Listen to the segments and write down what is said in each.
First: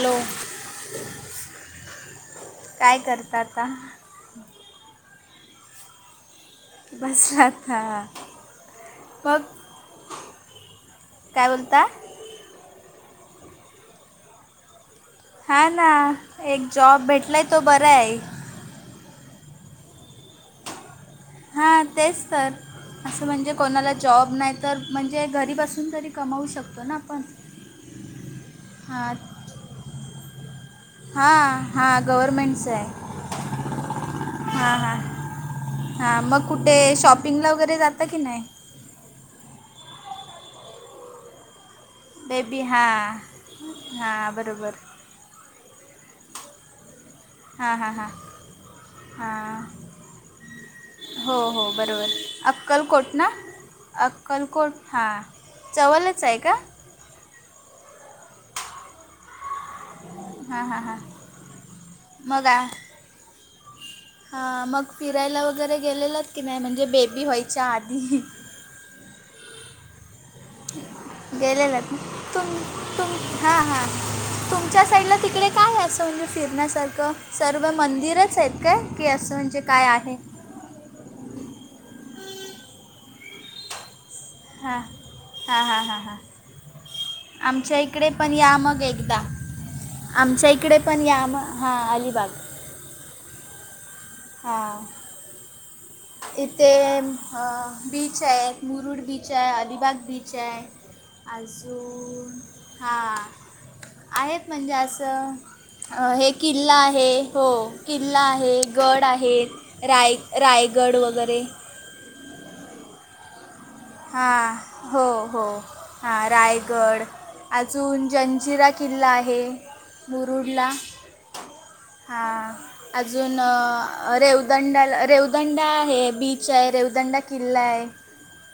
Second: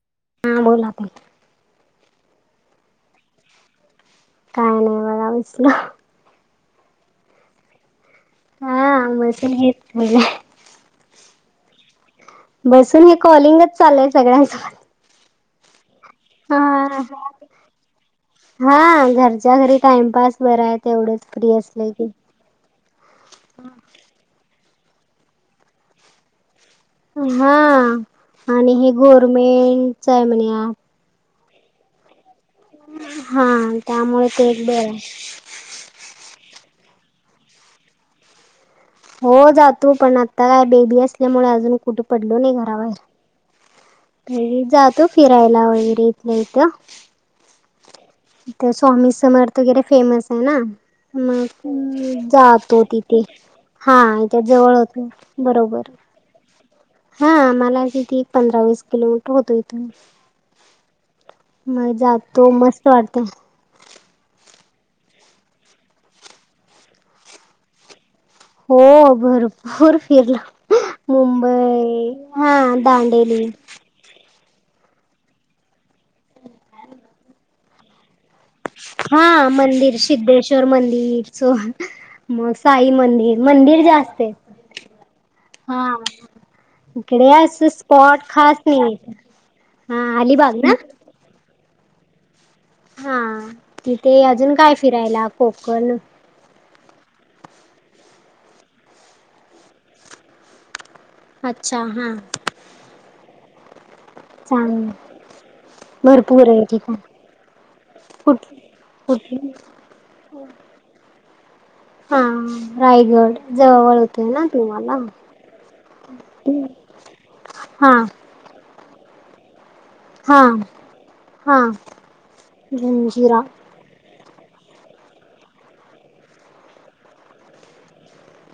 Hello. हा बोलाता. काय करत आता काय नाही बघा विच ना. बसलाथ. हा मशीन हेेत. काय बोलता. बसून हे कॉलिंगच चाललंय सगळ्यांच. हा ना एक जॉब भेटलाय तो बर आहे. हा घरच्या घरी टाइमपास बरा आहे तेवढेच फ्री हां असले की तेच तर असं म्हणजे कोणाला जॉब नाही तर म्हणजे घरी बसून तरी कमावू शकतो ना आपण हा आणि हे गव्हर्मेंट चाआहे म्हण हा ह. हा हा गव्हर्मेंटच आहे हा त्यामुळे ते एक हा बर हा. आहे हा मग कुठे शॉपिंग ला वगैरे जात की नाही. हो जातो पण आता काय बेबी असल्यामुळे अजून कुठे पडलो नाही बेबी घराबाहेर हां हां त बरोबर जात फिरायला वगैरे इथलं इथं. हां हां हां. तर स्वामी समर्थ हां वगैरे फेमस आहे ना. हो हो बरोबर मग जातो अक्कलकोट तिथे ना हा याच्यात अक्कलकोट जवळ होत हां बरोबर. जवळच आहे का? हा आ मला तिथी पंधरा वीस किलोमीटर होतो ई हां हां हां मग जात तो मस्त वाटते. हा मग फिरायला वगैरे गेलेलंत की नाही म्हणजे बेबी व्हायच्या आधी हो भरपूर फिरलो. गेलेलंत मुंबई तुम हा तुम दांडेली हां हां. तुमच्या साईडला तिकडे काय आहे असं म्हणजे फिरण्यासारखं सर्व मंदिरच आहेत. काय की असं म्हणजे काय आहे. श मंदिर स मग साई मंदिर मंदिर जास्त आहे. हा हा हा हा हा. इकडे असं आमच्या इकडे स्पॉट पण या खास मग नाही एकदा हा आमच्या अलिबाग इकडे ना पण या मग हां अलिबाग हा तिथे अजून काय हां फिरायला कोकण इथे बीच आहे मुरुड बीच आहे अलिबाग बीच आहे. अच्छा हा अजून ह. आहेत म्हणजे चांग असं. अ हे भरपूर किल्ला ठिकाण आहे हो किल्ला कुठ आहे गड कुठली आहेत. राय रायगड वगैरे हा रायगड जवळ होते ना हा तुम्हाला हो हो हा रायगड हा अजून जंजिरा किल्ला आहे. हा मुरुडला हा हां अजून जंजिरा रेवदंडाला रेवदंडा आहे बीच आहे रेवदंडा किल्ला आहे.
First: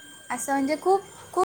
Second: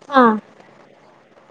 हा असं म्हणजे खूप खूप